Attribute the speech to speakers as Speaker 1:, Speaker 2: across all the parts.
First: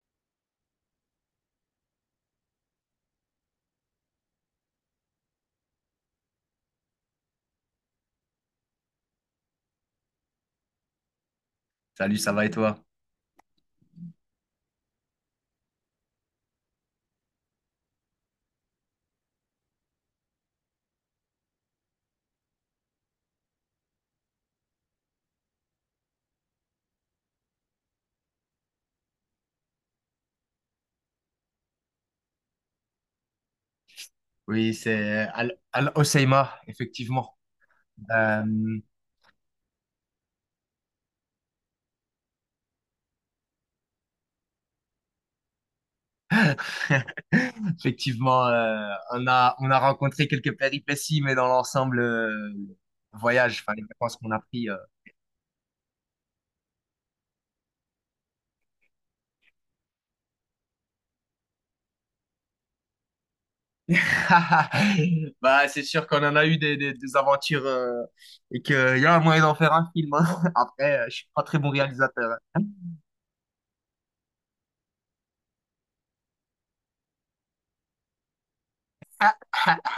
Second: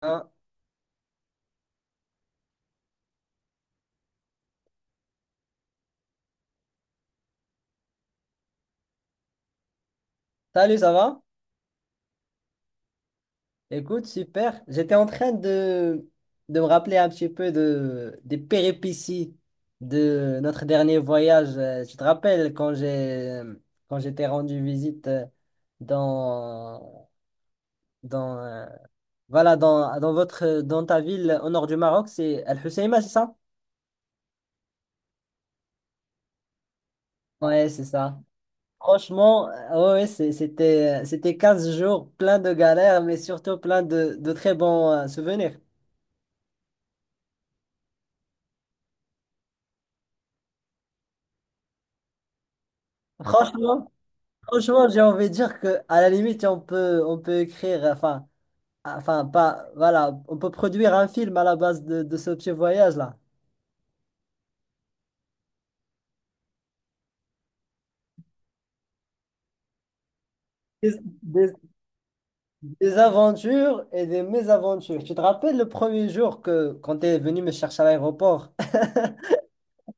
Speaker 1: Ah, salut, ça va?
Speaker 2: Salut, ça va et toi?
Speaker 1: Écoute, super. J'étais en train de me rappeler un petit peu de, des péripéties de notre dernier voyage. Tu te rappelles quand j'étais rendu visite dans, dans, voilà, dans, dans votre, dans ta ville au nord du Maroc, c'est Al Hoceima, c'est ça?
Speaker 2: Oui, c'est Al Hoceima, effectivement.
Speaker 1: Ouais, c'est ça.
Speaker 2: Euh,
Speaker 1: Franchement, ouais, ouais, c'était 15 jours plein de galères, mais surtout plein de très bons souvenirs.
Speaker 2: Effectivement, on a rencontré quelques péripéties, mais dans l'ensemble, le voyage, enfin, les
Speaker 1: Franchement,
Speaker 2: vacances qu'on a pris,
Speaker 1: Franchement, j'ai envie de dire que à la limite, on peut écrire, enfin, enfin, pas, voilà, on peut produire un film à la base de ce petit voyage-là.
Speaker 2: bah, c'est sûr qu'on en a eu des aventures et qu'il y a un moyen d'en faire un film, hein.
Speaker 1: Des,
Speaker 2: Après, je suis pas
Speaker 1: des-
Speaker 2: très bon réalisateur, hein.
Speaker 1: des aventures et des mésaventures. Tu te rappelles le premier jour quand tu es venu me chercher à l'aéroport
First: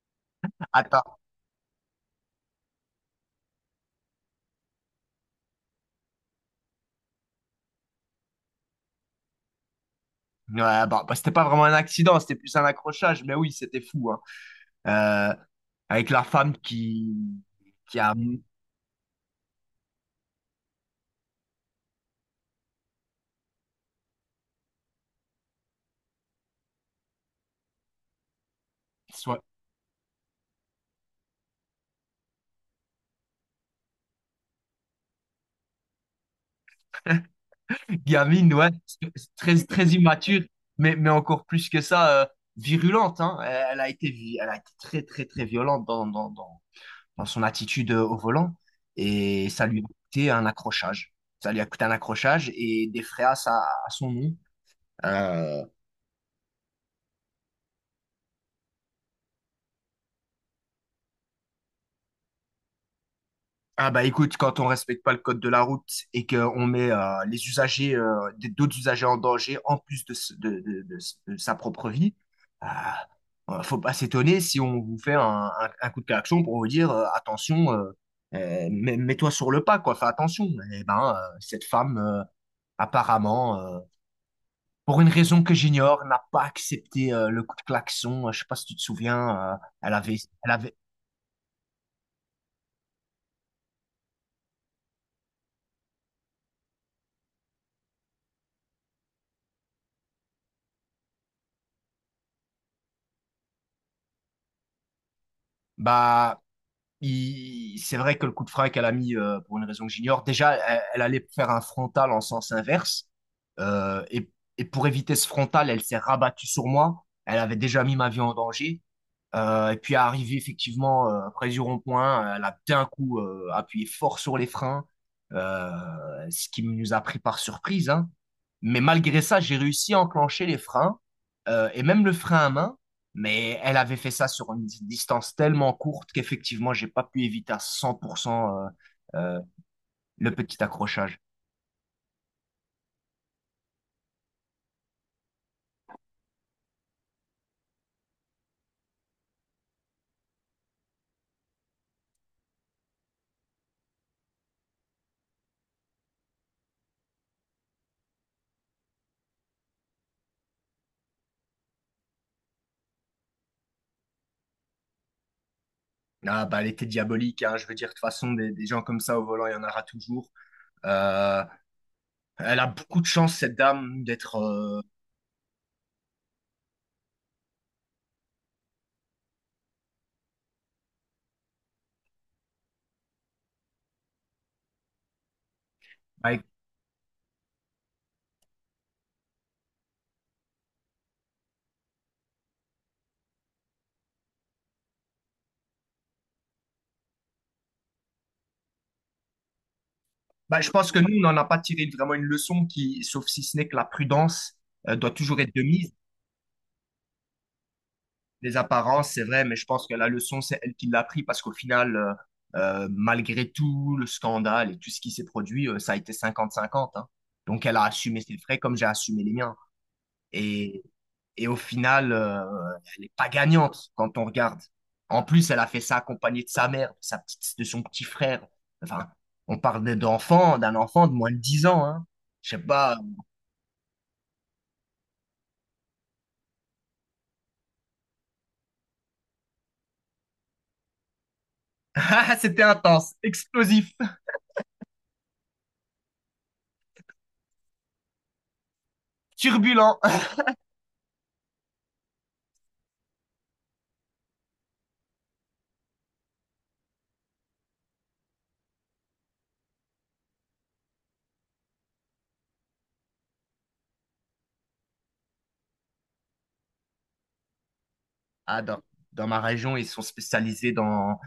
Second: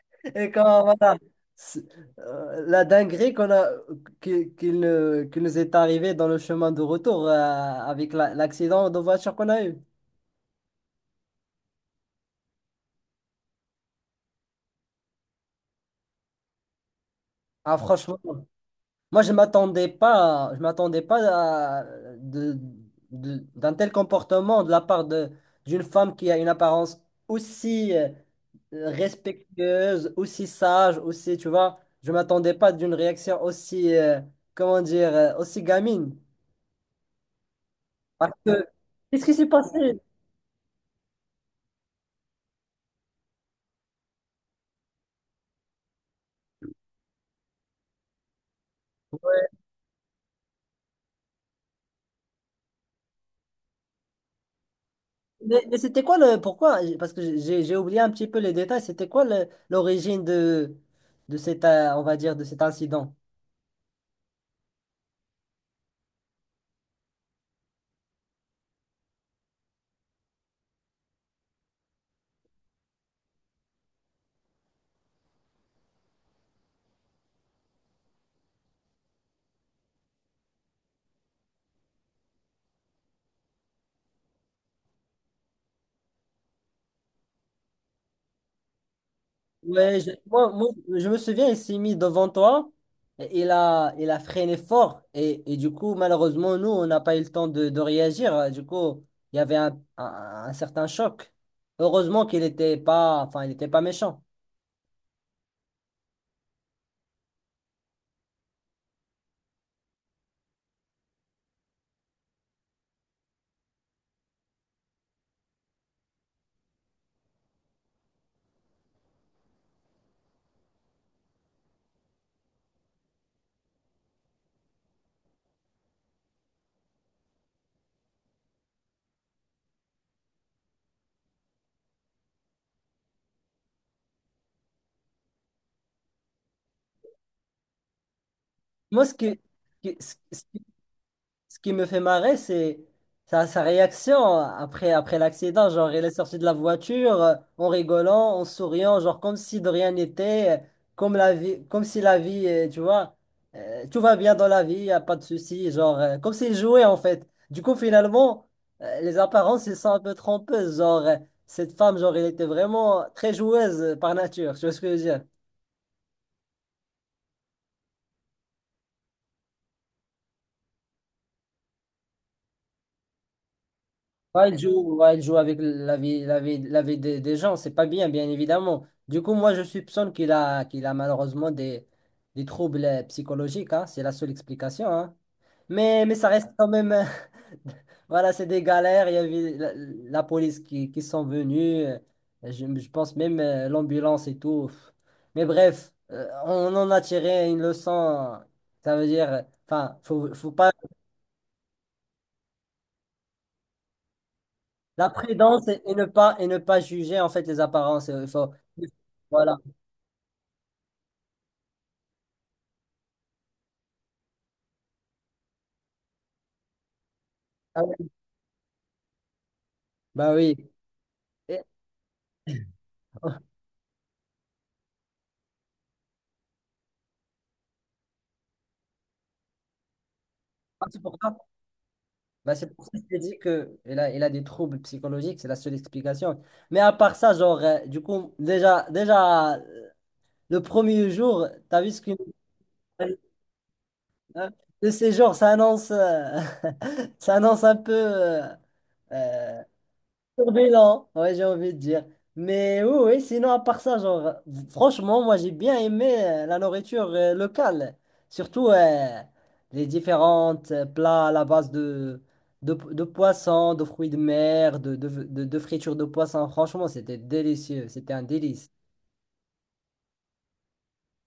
Speaker 1: et quand, voilà,
Speaker 2: Attends,
Speaker 1: c'est- la dinguerie qui ne- qui nous est arrivée dans le chemin de retour avec l'accident de voiture qu'on a eu.
Speaker 2: ouais, bah, c'était pas vraiment un accident, c'était plus un accrochage, mais oui, c'était fou, hein. euh, Avec la femme qui,
Speaker 1: Ah,
Speaker 2: qui a,
Speaker 1: franchement. Moi, je m'attendais pas à, de, d'un tel comportement de la part de, d'une femme qui a une apparence aussi
Speaker 2: soit,
Speaker 1: respectueuse, aussi sage, aussi, tu vois, je m'attendais pas d'une réaction aussi, comment dire, aussi gamine. Parce
Speaker 2: gamine,
Speaker 1: que,
Speaker 2: ouais, c'est
Speaker 1: qu'est-ce qui s'est
Speaker 2: très, très
Speaker 1: passé?
Speaker 2: immature, mais encore plus que ça, virulente, hein. Elle a été, elle a été très, très, très violente dans son attitude au volant, et ça lui a coûté un accrochage. Ça lui a coûté un accrochage et des fréas à son nom. Euh,
Speaker 1: Mais c'était quoi le, pourquoi? Parce que j'ai oublié un petit peu les détails. C'était quoi l'origine de cet, on va dire, de cet incident?
Speaker 2: ah bah écoute, quand on respecte pas le code de la route et qu'on met les usagers, d'autres usagers en danger en plus de, s- de s- de sa propre vie. Faut pas s'étonner si on vous fait un coup de klaxon pour vous dire attention, mets-toi sur le pas, quoi, fais attention. Eh ben, cette femme, apparemment, pour une raison que j'ignore, n'a pas accepté le coup de klaxon. Je sais pas si tu te souviens, elle
Speaker 1: Ouais,
Speaker 2: avait, elle
Speaker 1: moi,
Speaker 2: avait,
Speaker 1: je me souviens, il s'est mis devant toi, et il a freiné fort, et du coup, malheureusement, nous, on n'a pas eu le temps de réagir. Du coup, il y avait un certain choc. Heureusement qu'il n'était pas, enfin, il n'était pas méchant.
Speaker 2: bah, c'est vrai que le coup de frein qu'elle a mis, pour une raison que j'ignore, déjà, elle, elle allait faire un frontal en sens inverse. Euh, et, et pour éviter ce frontal, elle s'est rabattue sur moi. Elle avait déjà mis ma vie en danger. Et puis, arrivée effectivement près du rond-point, elle a d'un coup appuyé fort sur les freins, euh, ce qui nous a pris par surprise, hein. Mais malgré ça, j'ai réussi à enclencher les freins et même le frein à main. Mais elle avait fait ça sur une distance tellement courte qu'effectivement, j'ai pas pu éviter à 100%
Speaker 1: Moi, ce
Speaker 2: euh,
Speaker 1: que- ce,
Speaker 2: le petit accrochage.
Speaker 1: ce qui me fait marrer, c'est sa réaction après, après l'accident. Genre, il est sorti de la voiture en rigolant, en souriant, genre comme si de rien n'était, comme si la vie, tu vois, tout va bien dans la vie, y a pas de souci, genre comme s'il jouait en fait. Du coup, finalement, les apparences, elles sont un peu trompeuses. Genre, cette femme, genre, elle était vraiment très joueuse par nature. Tu vois ce que je veux dire?
Speaker 2: Ah, bah, elle était diabolique, hein. Je veux dire, de toute façon, des gens comme ça au volant, il y en aura toujours. Euh, Elle a beaucoup de chance, cette dame, d'être,
Speaker 1: Ouais, il joue avec la vie, la vie des gens, c'est pas bien, bien évidemment. Du coup, moi, je soupçonne qu'il a malheureusement des troubles psychologiques, hein, c'est la seule explication, hein. Mais ça
Speaker 2: avec-
Speaker 1: reste quand même, voilà, c'est des galères, il y avait la police qui sont venus, je pense même l'ambulance et tout. Mais bref, on en a tiré une leçon, ça veut dire, enfin, faut
Speaker 2: bah, je
Speaker 1: pas.
Speaker 2: pense que nous, on n'en a pas tiré vraiment une leçon qui, sauf si ce n'est que la prudence,
Speaker 1: La
Speaker 2: doit toujours être de
Speaker 1: prudence et
Speaker 2: mise.
Speaker 1: ne pas, et ne pas juger en fait les apparences. Il faut...
Speaker 2: Les apparences, c'est vrai, mais
Speaker 1: Voilà.
Speaker 2: je pense que la leçon, c'est elle qui l'a pris parce qu'au final, malgré tout le scandale et tout ce qui s'est produit, ça a été 50-50, hein. Donc, elle
Speaker 1: Ah
Speaker 2: a
Speaker 1: oui.
Speaker 2: assumé ses frais comme j'ai assumé les miens.
Speaker 1: Bah oui.
Speaker 2: Et, et au
Speaker 1: Et.
Speaker 2: final, elle n'est pas gagnante quand on regarde. En plus, elle a fait ça accompagnée de sa mère, de sa petite, de son petit frère. Enfin, on parle d'enfant, d'un
Speaker 1: Ah, c'est
Speaker 2: enfant de
Speaker 1: pour
Speaker 2: moins
Speaker 1: ça.
Speaker 2: de 10 ans, hein. Je
Speaker 1: Bah,
Speaker 2: sais
Speaker 1: c'est pour ça
Speaker 2: pas.
Speaker 1: que je t'ai dit que il a des troubles psychologiques, c'est la seule explication. Mais à part ça, genre, du coup, déjà, le premier jour, t'as vu ce que
Speaker 2: C'était intense, explosif,
Speaker 1: le séjour, ça annonce, ça annonce un peu euh,
Speaker 2: turbulent.
Speaker 1: turbulent, ouais, j'ai envie de dire. Mais oui, oui, sinon, à part ça, genre, franchement, moi, j'ai bien aimé la nourriture locale. Surtout les différentes plats à la base de poissons, de fruits de mer, de fritures de poissons. Franchement, c'était délicieux. C'était un
Speaker 2: Ah,
Speaker 1: délice.
Speaker 2: dans ma région, ils sont spécialisés dans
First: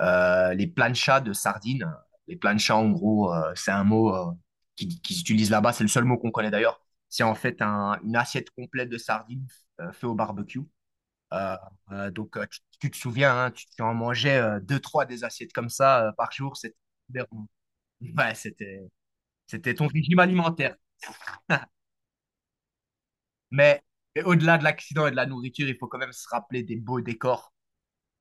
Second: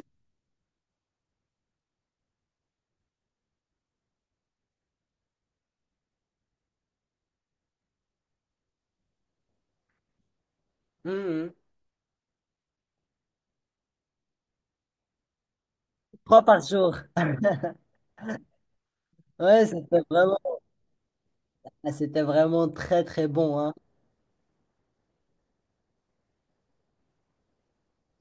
Speaker 2: les planchas de sardines. Les planchas, en gros, c'est un mot qui s'utilise là-bas. C'est le seul mot qu'on connaît d'ailleurs. C'est en fait une assiette complète de sardines fait au barbecue.
Speaker 1: Mhm.
Speaker 2: Euh, donc, tu te souviens, hein, tu en mangeais deux, trois des assiettes comme ça par
Speaker 1: Trois
Speaker 2: jour.
Speaker 1: par
Speaker 2: C'était...
Speaker 1: jour.
Speaker 2: Ouais,
Speaker 1: Ouais,
Speaker 2: c'était ton régime alimentaire.
Speaker 1: c'était vraiment très, très bon, hein.
Speaker 2: Mais mais au-delà de l'accident et de la nourriture, il faut quand même se rappeler des beaux décors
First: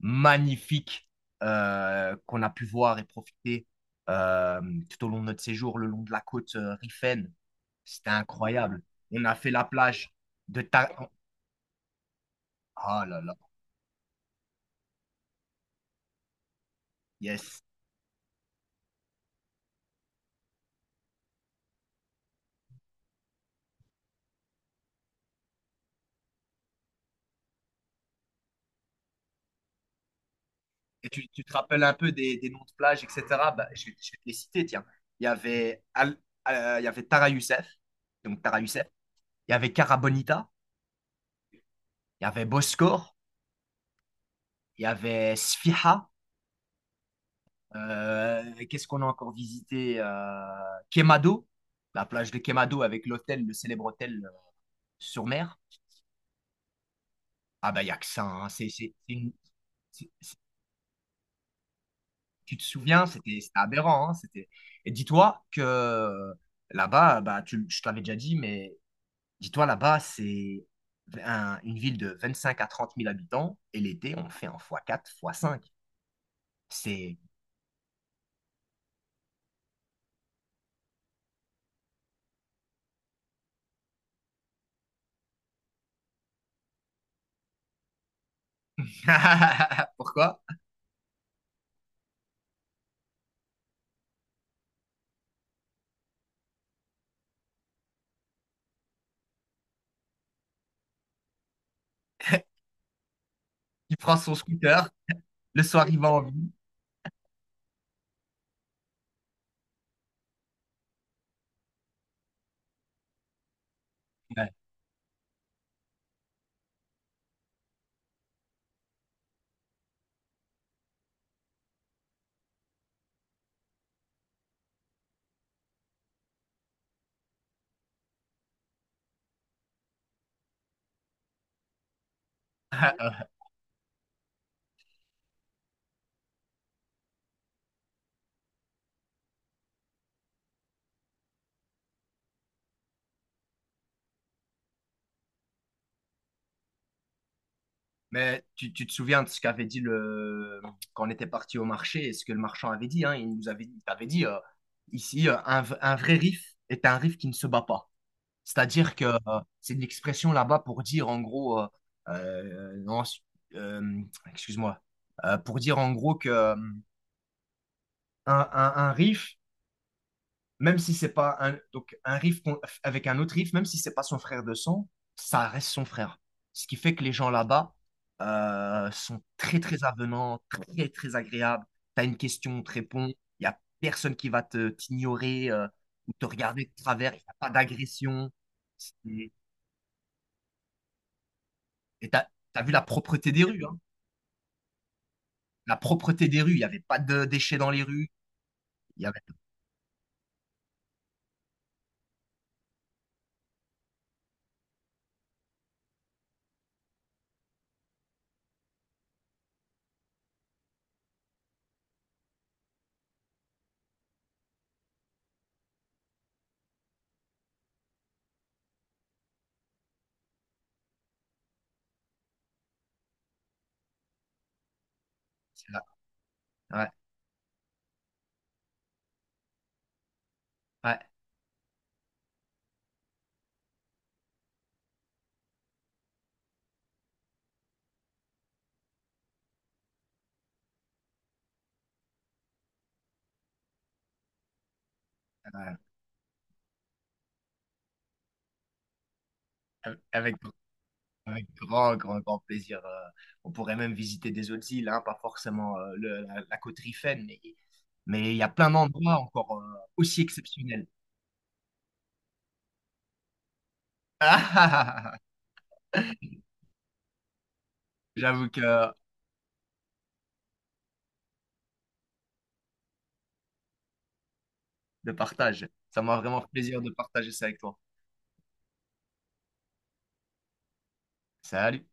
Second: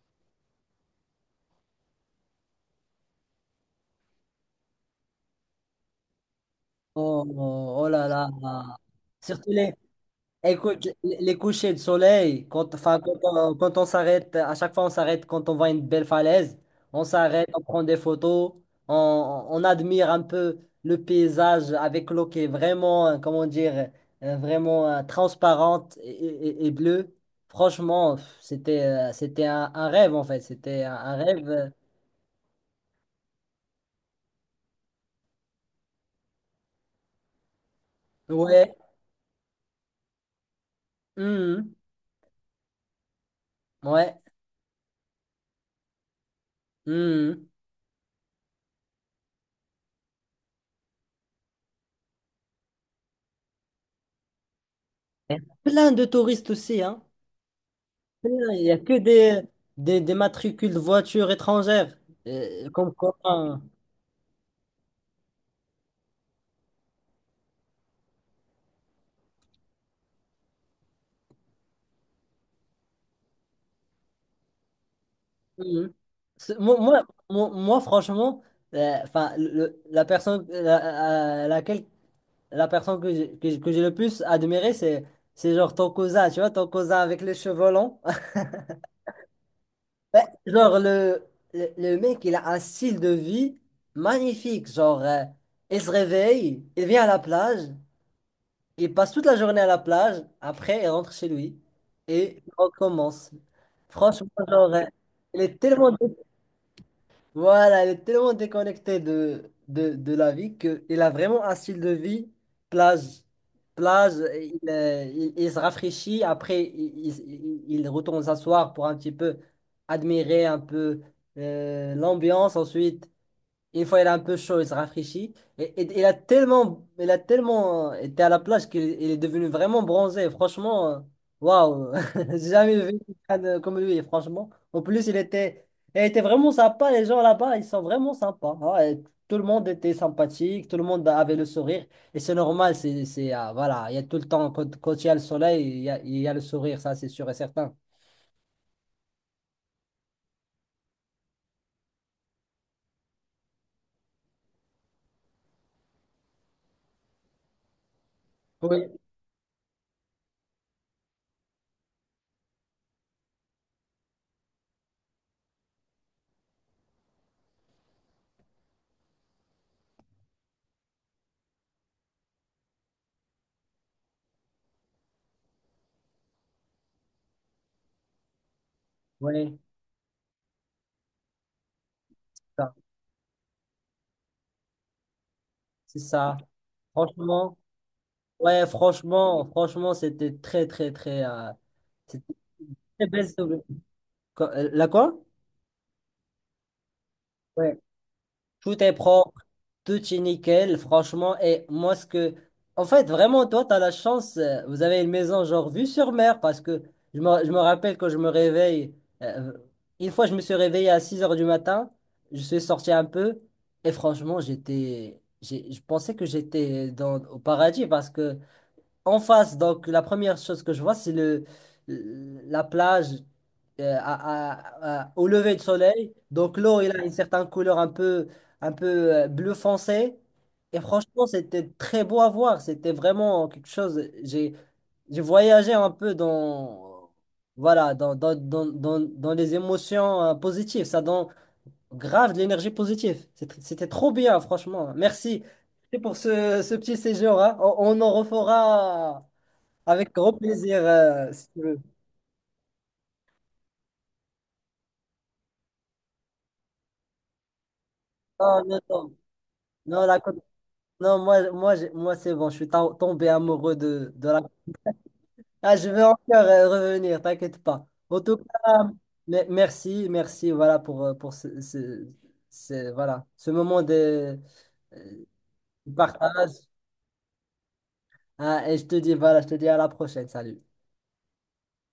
Speaker 2: magnifique qu'on a pu voir et profiter euh, tout au long de notre séjour, le long de la côte
Speaker 1: Oh,
Speaker 2: Rifaine.
Speaker 1: oh, oh là
Speaker 2: C'était
Speaker 1: là. Là.
Speaker 2: incroyable. On a fait
Speaker 1: Surtout
Speaker 2: la
Speaker 1: les.
Speaker 2: plage de
Speaker 1: Écoute,
Speaker 2: Ta...
Speaker 1: les couchers de soleil, quand, enfin,
Speaker 2: Ah là là,
Speaker 1: quand on s'arrête, à chaque fois on s'arrête quand on voit une belle falaise, on s'arrête, on
Speaker 2: yes.
Speaker 1: prend des photos, on admire un peu le paysage avec l'eau qui est vraiment, comment dire, vraiment transparente et bleue. Franchement, pff, c'était, c'était un rêve en fait, c'était
Speaker 2: Et
Speaker 1: un
Speaker 2: tu
Speaker 1: rêve.
Speaker 2: te rappelles un peu des noms de plages, etc. Bah, je vais te les citer, tiens. Il y avait, Al- il y avait Tara Youssef, donc Tara
Speaker 1: Ouais.
Speaker 2: Youssef. Il y avait Cara Bonita,
Speaker 1: Mhm.
Speaker 2: il y avait Boscor,
Speaker 1: Ouais.
Speaker 2: il y avait Sfiha.
Speaker 1: Mhm.
Speaker 2: Qu'est-ce qu'on a encore visité? Quemado, la plage de Quemado avec l'hôtel, le célèbre hôtel sur mer.
Speaker 1: Plein de touristes aussi, hein.
Speaker 2: Ah bah, il n'y a que ça,
Speaker 1: Il
Speaker 2: hein.
Speaker 1: n'y a que
Speaker 2: C'est une-
Speaker 1: des
Speaker 2: c'est-
Speaker 1: matricules de voitures étrangères.
Speaker 2: Tu te
Speaker 1: Comme
Speaker 2: souviens,
Speaker 1: quoi.
Speaker 2: c'était
Speaker 1: Hein.
Speaker 2: aberrant, hein. C'était... Et dis-toi que là-bas, bah, je t'avais déjà dit, mais dis-toi là-bas, c'est une ville de 25 à 30 000 habitants, et l'été, on fait en fois quatre, fois cinq.
Speaker 1: Mhm. C'est.
Speaker 2: C'est...
Speaker 1: Moi, franchement, enfin, le la personne à laquelle la personne que j'ai que j'ai le plus admiré, c'est genre ton cousin, tu vois, ton cousin avec les cheveux longs. Ouais,
Speaker 2: Pourquoi?
Speaker 1: genre le mec, il a un style de vie magnifique. Genre, il se réveille, il vient à la plage, il passe toute la journée à la plage, après il rentre chez lui et il recommence.
Speaker 2: Il prend
Speaker 1: Franchement,
Speaker 2: son
Speaker 1: genre,
Speaker 2: scooter,
Speaker 1: il est
Speaker 2: le soir,
Speaker 1: tellement,
Speaker 2: il va en ville.
Speaker 1: voilà, il est tellement déconnecté de la vie qu'il a vraiment un style de vie plage. Plage,
Speaker 2: Ouais.
Speaker 1: il se rafraîchit, il retourne s'asseoir pour un petit peu admirer un peu l'ambiance ensuite. Une fois, il est un peu chaud, il se rafraîchit. Et, il a tellement été à la plage qu'il il est devenu vraiment bronzé. Franchement, waouh, j'ai jamais vu comme lui, franchement. En plus, il était vraiment sympa. Les gens là-bas, ils sont vraiment sympas, hein. Et tout le monde était sympathique, tout le monde avait le sourire. Et c'est normal, voilà, il y a tout le temps, quand il y a le soleil, il y a le sourire, ça, c'est sûr et certain.
Speaker 2: Mais tu te souviens de ce qu'avait dit le... quand on était parti au marché et ce que le marchand avait dit, hein, il t'avait dit ici, un vrai riff est un riff qui ne se bat pas.
Speaker 1: Oui,
Speaker 2: C'est-à-dire que c'est une expression là-bas pour dire en gros, non, euh, excuse-moi, pour dire en gros que un riff, même si c'est pas un, donc un riff avec un autre riff, même si c'est pas son frère de sang, ça reste son frère. Ce qui fait que les gens là-bas sont
Speaker 1: oui,
Speaker 2: très très avenants, très très agréables. T'as une question, on te
Speaker 1: ça,
Speaker 2: répond. Il y a personne qui va te t'ignorer
Speaker 1: c'est
Speaker 2: ou te
Speaker 1: ça.
Speaker 2: regarder de travers. Il n'y a pas
Speaker 1: Franchement.
Speaker 2: d'agression.
Speaker 1: Ouais,
Speaker 2: C'est-
Speaker 1: franchement, franchement, c'était très, très, très.
Speaker 2: Et
Speaker 1: C'était une
Speaker 2: t'as vu la
Speaker 1: très belle
Speaker 2: propreté des rues, hein.
Speaker 1: quoi- la quoi?
Speaker 2: La propreté des rues. Il n'y avait pas de déchets dans
Speaker 1: Ouais.
Speaker 2: les rues.
Speaker 1: Tout est
Speaker 2: Il y avait.
Speaker 1: propre, tout est nickel, franchement. Et moi, ce que. En fait, vraiment, toi, tu as la chance. Vous avez une maison, genre, vue sur mer, parce que je me rappelle quand je me réveille. euh, une fois, je me suis réveillé à 6 heures du matin. Je suis sorti un peu. Et franchement, j'étais. J'ai- Je pensais que j'étais dans, au paradis parce que. En face, donc la première chose que je vois, c'est le la plage au lever du soleil. Donc l'eau,
Speaker 2: Ouais,
Speaker 1: elle a une certaine couleur un peu bleu foncé. Et
Speaker 2: ouais,
Speaker 1: franchement, c'était très beau à voir. C'était vraiment quelque chose. J'ai voyagé un peu dans voilà dans les émotions positives. Ça donne grave de l'énergie positive. C'était c'était trop bien, franchement. Merci. Merci pour ce petit séjour, hein. On en refera
Speaker 2: ouais.
Speaker 1: avec grand
Speaker 2: Avec
Speaker 1: plaisir, si
Speaker 2: Avec
Speaker 1: tu veux.
Speaker 2: grand, grand, grand plaisir. On pourrait même visiter des autres îles, hein, pas forcément la côte Rifaine, mais il y a
Speaker 1: Non,
Speaker 2: plein
Speaker 1: non,
Speaker 2: d'endroits
Speaker 1: non.
Speaker 2: encore
Speaker 1: Non, la
Speaker 2: aussi
Speaker 1: Côte-
Speaker 2: exceptionnels.
Speaker 1: non, moi c'est bon, je suis tombé amoureux de la.
Speaker 2: Ah, ah, ah, ah.
Speaker 1: Ah, je vais encore revenir, t'inquiète pas. En tout
Speaker 2: J'avoue que
Speaker 1: cas, merci, merci, voilà, pour ce, voilà, ce moment de
Speaker 2: de
Speaker 1: euh,
Speaker 2: partage, ça m'a vraiment fait
Speaker 1: partage.
Speaker 2: plaisir de partager ça avec toi.
Speaker 1: Ah, et je te dis, voilà, je te dis à la prochaine, salut.
Speaker 2: Salut.